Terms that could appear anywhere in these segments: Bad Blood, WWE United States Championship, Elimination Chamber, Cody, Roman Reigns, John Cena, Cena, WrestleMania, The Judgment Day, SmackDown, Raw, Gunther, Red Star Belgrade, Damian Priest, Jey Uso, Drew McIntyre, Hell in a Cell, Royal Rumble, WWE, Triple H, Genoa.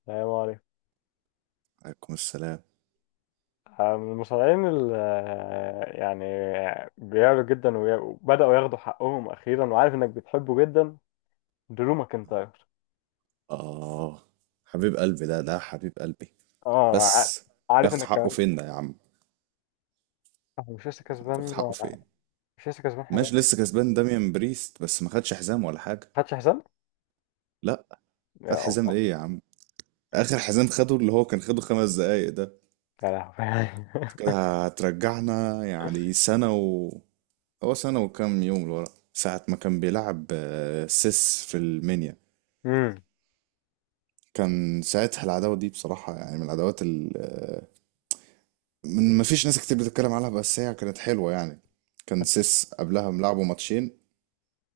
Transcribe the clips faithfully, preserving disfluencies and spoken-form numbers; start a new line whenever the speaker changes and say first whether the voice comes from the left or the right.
left: السلام عليكم.
right: عليكم السلام.
left: آه، من المصارعين اللي يعني بيعلوا جدا وي- وبدأوا ياخدوا حقهم أخيرا، وعارف إنك بتحبه جدا، درو ماكنتاير.
right: آه حبيب قلبي، ده ده حبيب قلبي.
left: اه ع-
right: بس
left: عارف
right: بياخد
left: إنك
right: حقه
left: كمان
right: فين ده يا عم؟
left: آه، مش لسه
right: بياخد
left: كسبان،
right: حقه فين؟
left: مش لسه كسبان حزام،
right: ماشي، لسه كسبان داميان بريست، بس ما خدش حزام ولا حاجة.
left: ما خدش حزام.
right: لا، خد
left: يا
right: حزام
left: الله،
right: ايه يا عم؟ آخر حزام خده اللي هو كان خده خمس دقايق ده.
left: يا لهوي
right: كده هترجعنا يعني سنة و، هو سنة وكام يوم لورا، ساعة ما كان بيلعب آه، سيس في المنيا.
left: امم.
right: كان ساعتها العداوة دي بصراحة يعني من العداوات ال- من، ما فيش ناس كتير بتتكلم عنها بس هي كانت حلوة يعني. كان سيس قبلها ملعبه ماتشين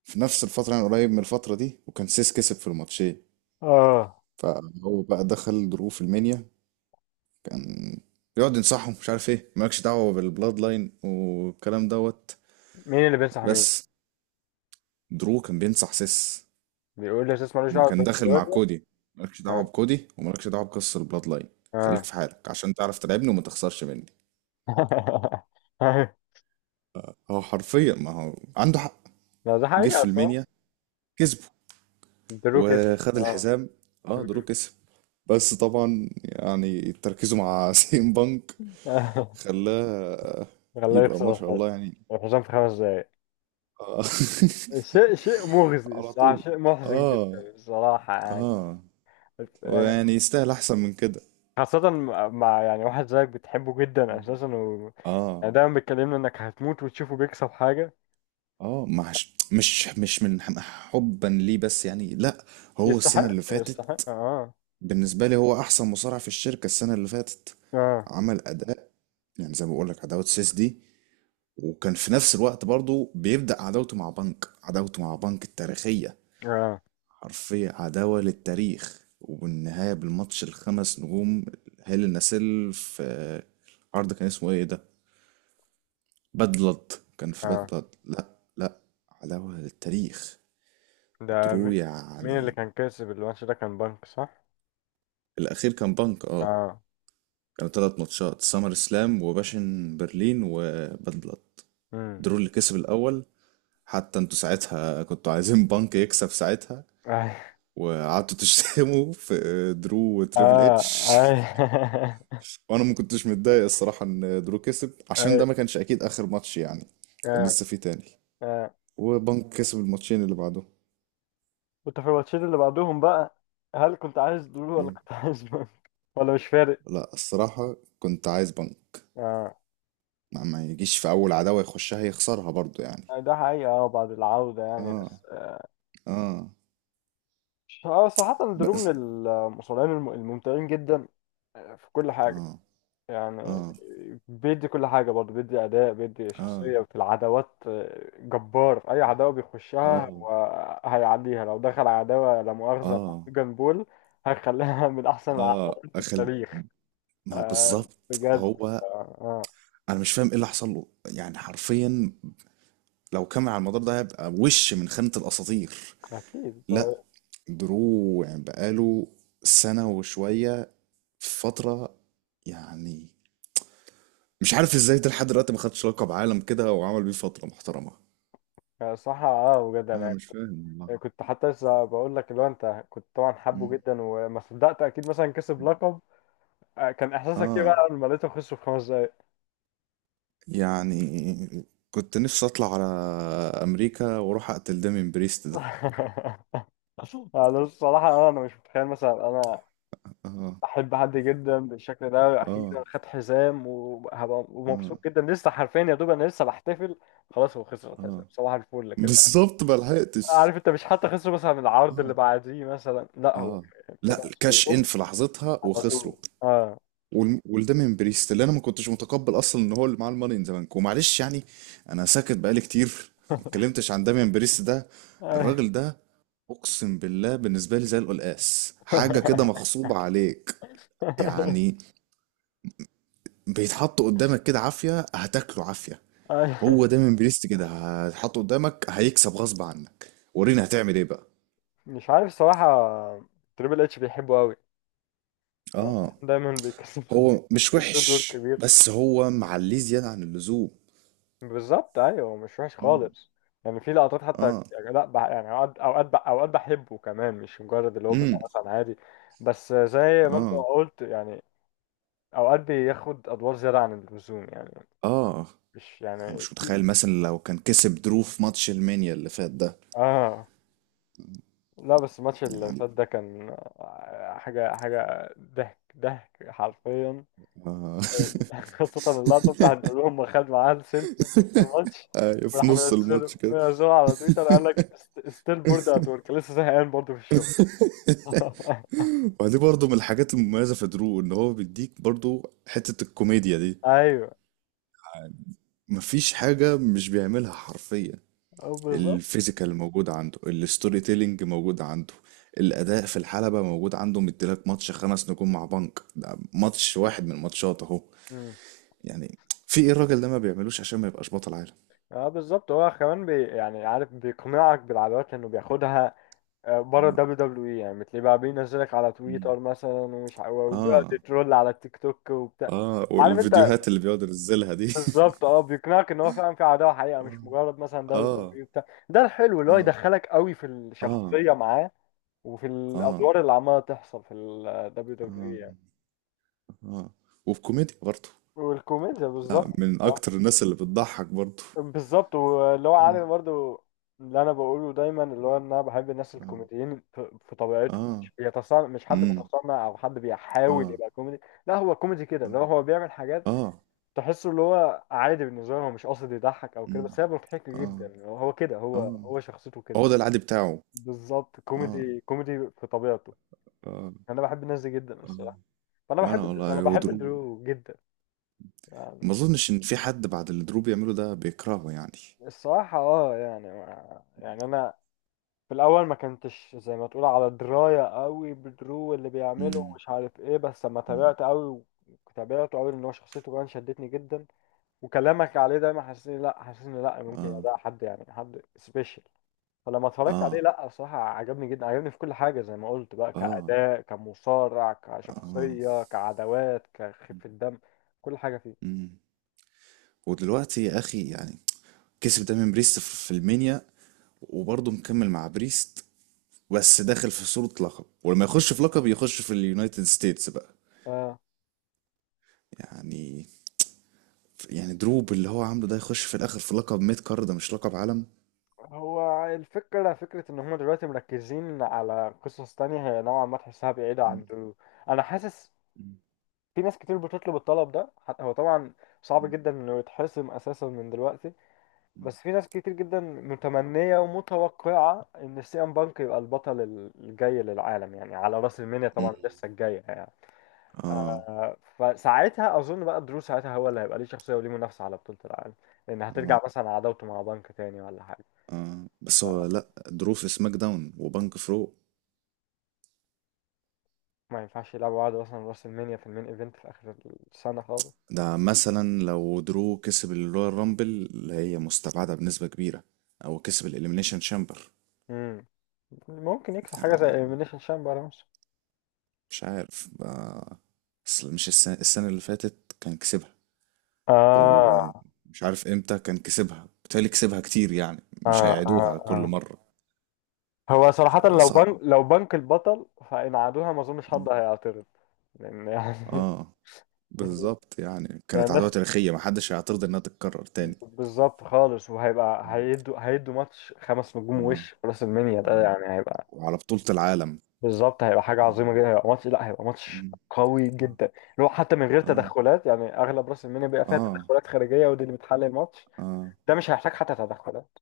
right: في نفس الفترة، يعني قريب من الفترة دي، وكان سيس كسب في الماتشين.
left: اه.
right: فهو بقى دخل دروب في المنيا، كان بيقعد ينصحهم مش عارف ايه، مالكش دعوة بالبلاد لاين والكلام دوت.
left: مين اللي بينصح مين؟
right: بس درو كان بينصح سيس
left: بيقول لي اساس مالوش
right: اما
left: دعوة
right: كان داخل مع
left: بالراجل.
right: كودي. مالكش دعوة
left: اه،
right: بكودي ومالكش دعوة بقصة البلاد لاين. خليك
left: اه
right: في حالك عشان تعرف تلعبني وما تخسرش مني. هو حرفيا، ما هو عنده حق.
left: لا ده
right: جه في
left: حقيقة، صح.
right: المنيا كسبه
left: درو كسب،
right: وخد
left: اه
right: الحزام. اه، درو كسب. بس طبعا يعني تركيزه مع سيم بانك
left: مم.
right: خلاه.
left: خلاه
right: يبقى ما
left: يخسر
right: شاء
left: الح-
right: الله يعني.
left: الحسام في خمس دقايق.
right: آه،
left: شيء شيء مغزي
right: على
left: الصراحة،
right: طول.
left: شيء محزن جدا
right: اه
left: الصراحة. يعني
right: اه.
left: يعني
right: ويعني يستاهل احسن من كده.
left: خاصة مع مع يعني واحد زيك بتحبه جدا أساسا، و...
right: اه.
left: يعني دايما بتكلمنا إنك هتموت وتشوفه بيكسب حاجة،
right: اه. مش مش مش من ح- حبا ليه، بس يعني لا. هو السنة
left: يستحق
right: اللي فاتت
left: يستحق آه
right: بالنسبة لي هو احسن مصارع في الشركة السنة اللي فاتت.
left: آه،
right: عمل اداء يعني زي ما بقول لك عداوة سيس دي، وكان في نفس الوقت برضو بيبدأ عداوته مع بنك، عداوته مع بنك التاريخية.
left: آه،
right: حرفيا عداوة للتاريخ. وبالنهاية بالماتش الخمس نجوم هيل النسيل في آه، عرض كان اسمه ايه ده؟ باد بلاد. كان في باد
left: آه.
right: بلاد. لا، لا، عداوة للتاريخ.
left: ده
right: ودرو
left: مي... مين اللي
right: يعني.
left: كان كاسب الماتش ده، كان بنك صح؟
right: الأخير كان بنك، اه.
left: آه،
right: كانوا تلات ماتشات: سامر سلام وباشن برلين وباد بلاد.
left: امم.
right: درو اللي كسب الأول. حتى انتوا ساعتها كنتوا عايزين بانك يكسب ساعتها،
left: آه،
right: وقعدتوا تشتموا في درو وتريبل اتش.
left: آه
right: وانا ما كنتش متضايق الصراحه ان درو كسب عشان ده
left: آه،
right: ما كانش اكيد اخر ماتش يعني، كان
left: آه،
right: لسه في تاني.
left: آه.
right: وبنك كسب الماتشين اللي بعده.
left: كنت في الماتشين اللي بعدهم بقى، هل كنت عايز دول ولا
right: إيه؟
left: كنت عايز دول، ولا مش فارق؟
right: لا، الصراحه كنت عايز بنك.
left: اه،
right: ما, ما يجيش في اول عداوه يخشها يخسرها برضو يعني.
left: ده حقيقة، اه، بعد العودة يعني،
right: اه.
left: بس اه.
right: اه.
left: آه، صراحة درو من
right: بس
left: المصارعين الم- الممتعين جدا، آه، في كل حاجة
right: اه.
left: يعني.
right: اه.
left: بيدي كل حاجة، برضه بيدي أداء، بيدي
right: اه.
left: شخصية في العداوات جبار. أي عداوة بيخشها
right: اه.
left: وهيعديها، لو دخل عداوة لا مؤاخذة مع
right: اه.
left: جان بول، هيخليها من أحسن
right: اه
left: العداوات في
right: اخل
left: التاريخ.
right: ما
left: آه
right: بالظبط
left: بجد،
right: هو.
left: آه، آه،
right: انا مش فاهم ايه اللي حصل له، يعني حرفيا لو كمل على المدار ده هيبقى وش من خانة الأساطير.
left: أكيد.
right: لا. درو يعني بقاله سنة وشوية في فترة، يعني مش عارف ازاي ده لحد دلوقتي ما خدش لقب عالم كده وعمل بيه فترة محترمة.
left: صح، اه بجد
right: انا مش
left: يعني،
right: فاهم والله.
left: كنت حتى لسه بقول لك اللي هو انت كنت طبعا حابه
right: مم.
left: جدا، وما صدقت اكيد مثلا كسب لقب. آه، كان احساسك ايه
right: اه،
left: بقى لما لقيته خسر في خمس دقايق؟
right: يعني كنت نفسي اطلع على امريكا واروح اقتل دامين بريست ده.
left: انا الصراحه، انا مش متخيل مثلا انا
right: اه.
left: احب حد جدا بالشكل ده،
right: اه.
left: اخيرا خد حزام وهبقى
right: اه.
left: ومبسوط جدا لسه، حرفيا يا دوب انا لسه بحتفل، خلاص هو خسر الحزام
right: اه
left: صباح الفل كده.
right: بالظبط، ما لحقتش.
left: عارف انت، مش حتى خسر مثلا من العرض اللي
right: اه.
left: بعديه مثلا، لا هو
right: اه.
left: في
right: لا،
left: نفس
right: كاش ان
left: اليوم،
right: في لحظتها
left: على
right: وخسروا.
left: طول، اه.
right: وال- وده من بريست، اللي انا ما كنتش متقبل اصلا ان هو اللي معاه الماني ان ذا بانك ومعلش يعني. انا ساكت بقالي كتير، ما اتكلمتش عن داميان بريست ده. الراجل ده اقسم بالله بالنسبه لي زي القلقاس، حاجه كده مغصوبه عليك يعني. بيتحط قدامك كده عافيه، هتاكله عافيه.
left: أي-
right: هو دايما بريست كده، هتحطه قدامك هيكسب غصب عنك. ورينا هتعمل ايه بقى.
left: مش عارف الصراحة، تريبل اتش بيحبه قوي،
right: اه،
left: دايما بيكسب
right: هو مش
left: بدون دور
right: وحش
left: كبير.
right: بس هو معليه زياده عن اللزوم.
left: بالظبط، ايوه، مش وحش
right: مم.
left: خالص يعني، في لقطات حتى،
right: اه.
left: يعني لا بح... يعني اوقات، اوقات بح- اوقات بحبه كمان، مش مجرد اللي هو
right: امم.
left: بيبقى مثلا عادي، بس زي ما انت
right: اه.
left: قلت يعني، اوقات بياخد ادوار زيادة عن اللزوم يعني،
right: اه.
left: مش
right: أنا
left: يعني
right: مش
left: في
right: متخيل مثلا لو كان كسب درو في ماتش المانيا اللي فات ده.
left: اه. لا بس الماتش اللي
right: يعني
left: فات ده كان آه، حاجة حاجة ضحك ضحك حرفيا
right: آه.
left: خاصة اللقطة بتاعت بيقول لهم خد معاه السيلفي في وسط الماتش،
right: آه، في
left: وراح
right: نص الماتش
left: منزله
right: كده.
left: منزله على تويتر، قال لك ستيل بورد ات ورك، لسه زهقان برضه في الشغل
right: ودي برضو من الحاجات المميزة في درو، ان هو بيديك برضو حتة الكوميديا دي.
left: ايوه،
right: مفيش حاجة مش بيعملها حرفيا.
left: أه بالظبط.
right: الفيزيكال موجود عنده، الستوري تيلينج موجود عنده، الأداء في الحلبة موجود عنده، مديلك ماتش خمس نجوم مع بنك، ده ماتش واحد من الماتشات اهو.
left: مم.
right: يعني في ايه الراجل ده ما بيعملوش عشان ما يبقاش بطل عالم؟
left: اه بالظبط، هو كمان بي يعني، عارف بيقنعك بالعادات لانه بياخدها آه، بره
right: اه.
left: الدبليو دبليو اي يعني، بتلاقيه بقى بينزلك على
right: مم.
left: تويتر مثلا، ومش ع- وبيقعد
right: آه.
left: يترول على التيك توك وبتاع.
right: اه،
left: عارف انت،
right: والفيديوهات اللي بيقعد ينزلها دي.
left: بالظبط اه، بيقنعك ان هو فعلا في عداوه حقيقه، مش مجرد مثلا دوري
right: اه.
left: دبليو بتاع ده الحلو، اللي هو
right: اه.
left: يدخلك قوي في
right: اه.
left: الشخصيه معاه، وفي
right: اه. اه.
left: الادوار اللي عماله تحصل في الدبليو دبليو
right: اه.
left: يعني.
right: اه. وفي كوميديا برضه.
left: والكوميديا
right: لا،
left: بالظبط
right: من
left: صح،
right: اكتر الناس اللي بتضحك برضه.
left: بالظبط، واللي هو
right: اه.
left: عارف برضو اللي انا بقوله دايما، اللي هو ان انا بحب الناس
right: اه.
left: الكوميديين في في طبيعتهم،
right: اه.
left: مش بيتصنع، مش حد
right: امم.
left: متصنع او حد بيحاول
right: اه.
left: يبقى كوميدي، لا هو كوميدي كده، اللي هو هو بيعمل
right: اه.
left: حاجات
right: اه.
left: تحسه اللي هو عادي بالنسبه له، هو مش قاصد يضحك او كده،
right: امم.
left: بس هي مضحكه
right: اه.
left: جدا، هو هو كده، هو
right: اه.
left: هو شخصيته كده.
right: هو ده العادي بتاعه.
left: بالظبط،
right: اه.
left: كوميدي كوميدي في طبيعته،
right: اه.
left: انا بحب الناس دي جدا
right: اه.
left: الصراحه، فانا
right: وانا
left: بحب
right: والله،
left: انا
right: هو
left: بحب
right: درو
left: درو جدا
right: ما
left: يعني.
right: اظنش ان في حد بعد اللي درو بيعمله ده بيكرهه يعني.
left: الصراحه اه يعني، ما يعني انا في الاول ما كنتش زي ما تقول على درايه قوي بدرو اللي بيعمله
right: امم.
left: ومش عارف ايه، بس لما
right: امم.
left: تابعت قوي تابعته قوي ان هو شخصيته كمان شدتني جدا، وكلامك عليه دايما حسسني لا حسسني لا ممكن
right: اه.
left: ده حد، يعني حد سبيشال، فلما اتفرجت عليه
right: اه.
left: لا بصراحة عجبني جدا، عجبني في كل حاجة زي ما قلت بقى،
right: اه.
left: كأداء، كمصارع،
right: اه.
left: كشخصية، كعدوات، كخفة دم، كل حاجة فيه.
right: امم. ودلوقتي يا اخي يعني كسب دايما بريست في في المنيا وبرضه مكمل مع بريست. بس داخل في صورة لقب، ولما يخش في لقب يخش في اليونايتد ستيتس بقى.
left: آه.
right: يعني، يعني دروب اللي هو عامله ده يخش في الاخر في لقب ميد كارد، ده مش لقب عالم.
left: هو الفكرة فكرة إن هما دلوقتي مركزين على قصص تانية، هي نوعا ما تحسها بعيدة
right: مم.
left: عن ال- أنا حاسس
right: مم.
left: في ناس كتير بتطلب الطلب ده، حتى هو طبعا صعب
right: مم.
left: جدا إنه يتحسم أساسا من دلوقتي، بس في ناس كتير جدا متمنية ومتوقعة إن سيان بانك يبقى البطل الجاي للعالم يعني، على رأس المنيا
right: مم.
left: طبعا، لسه الجاية يعني.
right: اه.
left: فساعتها أظن بقى درو ساعتها هو اللي هيبقى ليه شخصية، وليه منافسة على بطولة العالم، لأن
right: اه.
left: هترجع مثلا عداوته مع بانك تاني ولا حاجة،
right: اه بس هو لا، درو في سماك داون وبنك فرو.
left: فما ينفعش يلعبوا بعض مثلا رأس المنيا في المين إيفنت في آخر السنة خالص.
right: ده مثلا لو درو كسب الرويال رامبل، اللي هي مستبعدة بنسبة كبيرة، او كسب الاليمينيشن شامبر.
left: مم. ممكن يكسب حاجة زي
right: يعني
left: إليمينيشن شامبر مثلا.
right: مش عارف بقى، اصل مش السنة, السنة اللي فاتت كان كسبها،
left: آه،
right: ومش عارف امتى كان كسبها، بالتالي كسبها كتير يعني
left: آه،
right: مش هيعيدوها
left: آه،
right: كل
left: آه.
right: مرة.
left: هو صراحة لو
right: فصعب.
left: بنك لو بنك البطل، فإن عادوها ما أظنش حد
right: م.
left: هيعترض، لأن يعني
right: اه بالظبط، يعني
left: يعني
right: كانت عدوى
left: الناس،
right: تاريخية محدش هيعترض انها تتكرر تاني.
left: بالظبط خالص. وهيبقى
right: م.
left: هيدوا هيدوا ماتش خمس نجوم
right: اه.
left: وش في راس المنيا، ده
right: اه
left: يعني هيبقى،
right: وعلى بطولة العالم.
left: بالظبط، هيبقى حاجة
right: اه.
left: عظيمة جدا، هيبقى ماتش، لا هيبقى ماتش
right: م.
left: قوي
right: اه.
left: جدا، اللي هو حتى من غير
right: اه.
left: تدخلات يعني، أغلب راس المنيا بيبقى فيها
right: اه.
left: تدخلات خارجية ودي اللي بتحل الماتش،
right: آه.
left: ده مش هيحتاج حتى تدخلات،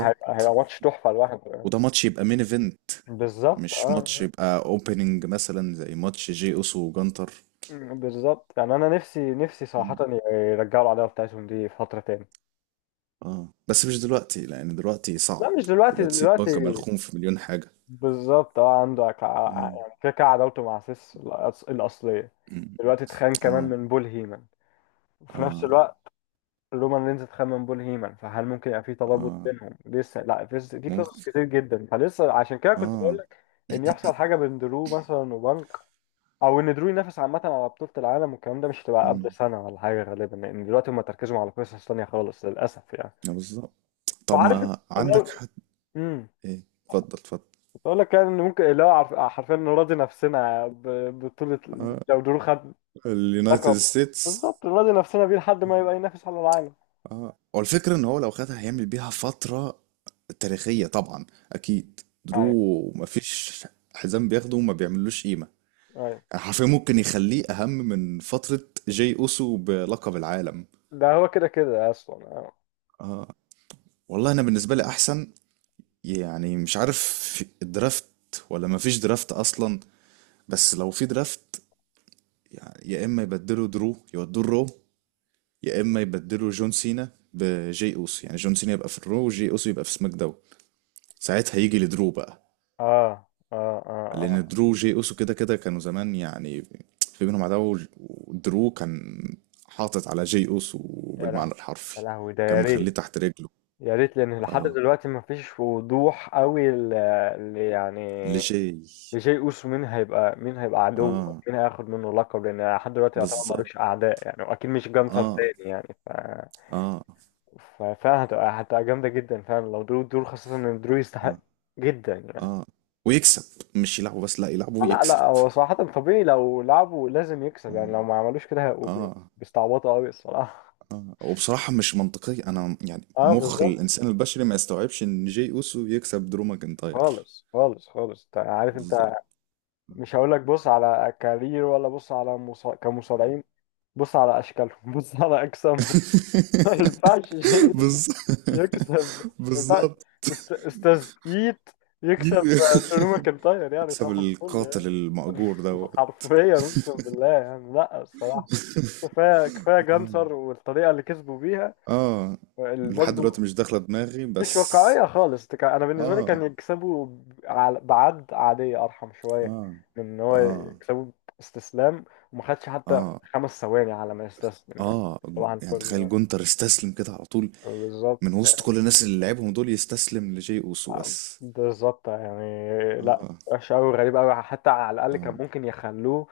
left: هيبقى هيبقى ماتش تحفة لوحده يعني.
right: وده ماتش يبقى مين ايفنت،
left: بالظبط
right: مش ماتش
left: اه.
right: يبقى اوبننج مثلا زي ماتش جي اوسو وجانتر.
left: آه، بالظبط يعني انا نفسي نفسي صراحة يرجعوا العداوة بتاعتهم دي في فترة تاني.
right: اه بس مش دلوقتي لان دلوقتي
left: لا
right: صعب.
left: مش دلوقتي،
right: دلوقتي البنك
left: دلوقتي
right: ملخوم في مليون حاجة.
left: بالظبط اه، عنده ك- ع-
right: مم.
left: يعني كده كده عداوته مع سيس الأص- الأصلية،
right: مم.
left: دلوقتي اتخان كمان
right: اه.
left: من بول هيمن، وفي نفس
right: اه.
left: الوقت رومان رينز اتخان من بول هيمن، فهل ممكن يبقى في ترابط
right: اه.
left: بينهم لسه؟ لا في في قصص
right: ممكن.
left: كتير جدا، فلسه عشان كده كنت بقول
right: اه.
left: لك ان يحصل حاجة بين درو مثلا وبنك، او ان درو ينافس عامة على بطولة العالم، والكلام ده مش هتبقى قبل
right: مم.
left: سنة ولا حاجة غالبا، لان دلوقتي هم تركزوا على قصص تانية خالص للأسف يعني.
right: آه، بالظبط. طب
left: فعارف،
right: ما
left: انا
right: عندك حد؟
left: امم
right: ايه؟ اتفضل اتفضل.
left: بقول لك يعني ان ممكن اللي هو عارف- حرفيا نراضي نفسنا ب- بطولة،
right: آه.
left: لو درو خد
right: اليونايتد
left: لقب،
right: ستيتس.
left: بالظبط نراضي نفسنا بيه لحد ما يبقى ينافس على العالم.
right: اه، هو الفكرة ان هو لو خدها هيعمل بيها فترة تاريخية طبعا. اكيد
left: ايوه،
right: درو مفيش حزام بياخده وما بيعملوش قيمة.
left: ايوه،
right: يعني حرفيا ممكن يخليه اهم من فترة جاي اوسو بلقب العالم.
left: ده هو كده كده اصلا اه.
right: اه. والله انا بالنسبه لي احسن. يعني مش عارف، في الدرافت ولا ما فيش درافت اصلا؟ بس لو في درافت، يعني يا اما يبدلوا درو يودوه الرو، يا اما يبدلوا جون سينا بجي اوسو، يعني جون سينا يبقى في الرو وجي اوسو يبقى في سماك داون، ساعتها يجي لدرو بقى.
left: اه، اه، اه،
right: لان
left: آه.
right: درو وجي اوسو كده كده كانوا زمان يعني في بينهم عداوه، ودرو كان حاطط على جي اوسو
left: يا
right: بالمعنى
left: لهوي، يا
right: الحرفي.
left: لهوي، ده
right: كان
left: يا ريت،
right: مخليه تحت رجله.
left: يا ريت، لان لحد
right: اه.
left: دلوقتي ما فيش وضوح قوي ل- ل- يعني
right: لجي
left: لجاي اوسو مين هيبقى مين هيبقى عدو،
right: اه
left: مين هياخد منه لقب، لان لحد دلوقتي يعتبر
right: بالظبط.
left: ملوش اعداء يعني، واكيد مش جانسر
right: اه.
left: تاني يعني ف،
right: اه.
left: ففعلا هتبقى، هتبقى جامدة جدا فعلا لو درو، درو خاصة ان درو
right: اه.
left: يستحق جدا يعني.
right: اه ويكسب، مش يلعبوا بس، لا يلعبوا
left: لا
right: ويكسب.
left: لا هو صراحة طبيعي لو لعبوا لازم يكسب يعني،
right: اه.
left: لو ما عملوش كده هيبقوا بي-
right: اه.
left: بيستعبطوا قوي الصراحة
right: آه. وبصراحة مش منطقية، انا يعني
left: اه
right: مخ
left: بالظبط،
right: الانسان البشري ما يستوعبش ان جي اوسو يكسب درو ماكنتاير.
left: خالص خالص خالص، انت عارف
right: بالظبط.
left: انت، مش هقول لك بص على كارير، ولا بص على مصا... كمصارعين، بص على اشكالهم بص على اجسامهم ما ينفعش شيء
right: بالظبط.
left: يكسب، ما ينفعش
right: بالظبط.
left: أست- استاذ ايت يكسب درو ماكنتاير يعني،
right: يكسب
left: صح الفل يعني.
right: القاتل المأجور دوت.
left: حرفيا اقسم بالله يعني، لا الصراحه كفايه كفايه
right: اه.
left: جانسر، والطريقه اللي كسبوا بيها
right: اه لحد
left: برضه
right: دلوقتي مش داخلة دماغي
left: مش
right: بس.
left: واقعيه خالص، تك- انا بالنسبه لي كان
right: اه.
left: يكسبوا ب- على- بعد عاديه، ارحم شويه
right: اه.
left: من ان هو
right: اه.
left: يكسبوا استسلام، وما خدش حتى
right: اه.
left: خمس ثواني على ما يستسلم يعني.
right: اه جو-
left: صباح
right: يعني
left: الفل،
right: تخيل جونتر استسلم كده على طول، من
left: بالظبط.
right: وسط كل الناس اللي لعبهم دول يستسلم لجي اوسو بس.
left: بالظبط يعني، لا
right: اه.
left: وحش قوي، غريب قوي، حتى على الاقل
right: اه.
left: كان ممكن يخلوه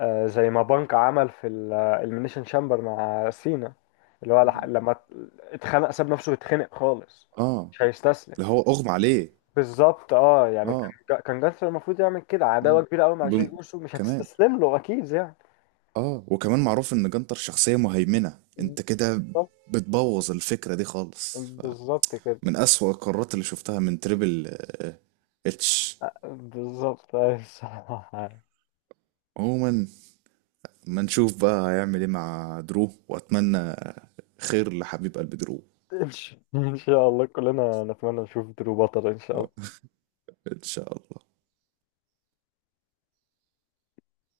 left: آه، زي ما بانك عمل في الاليمينيشن شامبر مع سينا، اللي هو لح-
right: مم.
left: لما ات- اتخنق ساب نفسه يتخنق خالص،
right: اه،
left: مش هيستسلم.
right: اللي هو اغمى عليه.
left: بالظبط اه، يعني كان
right: اه.
left: جا- كان جاستر المفروض يعمل كده
right: اه.
left: عداوة كبيرة قوي مع
right: جون
left: جاي اوسو، مش
right: كمان.
left: هتستسلم له اكيد يعني.
right: اه، وكمان معروف ان جنتر شخصية مهيمنة، انت كده
left: بالظبط،
right: بتبوظ الفكرة دي خالص ف...
left: بالظبط كده.
right: من اسوأ القرارات اللي شفتها من تريبل آه، اتش.
left: بالظبط أيوة، الصراحة
right: عموما ما نشوف بقى هيعمل ايه مع درو، واتمنى خير لحبيب قلب درو.
left: إن شاء إن شاء الله كلنا نتمنى نشوف درو بطل إن شاء الله.
right: آه، ان شاء الله.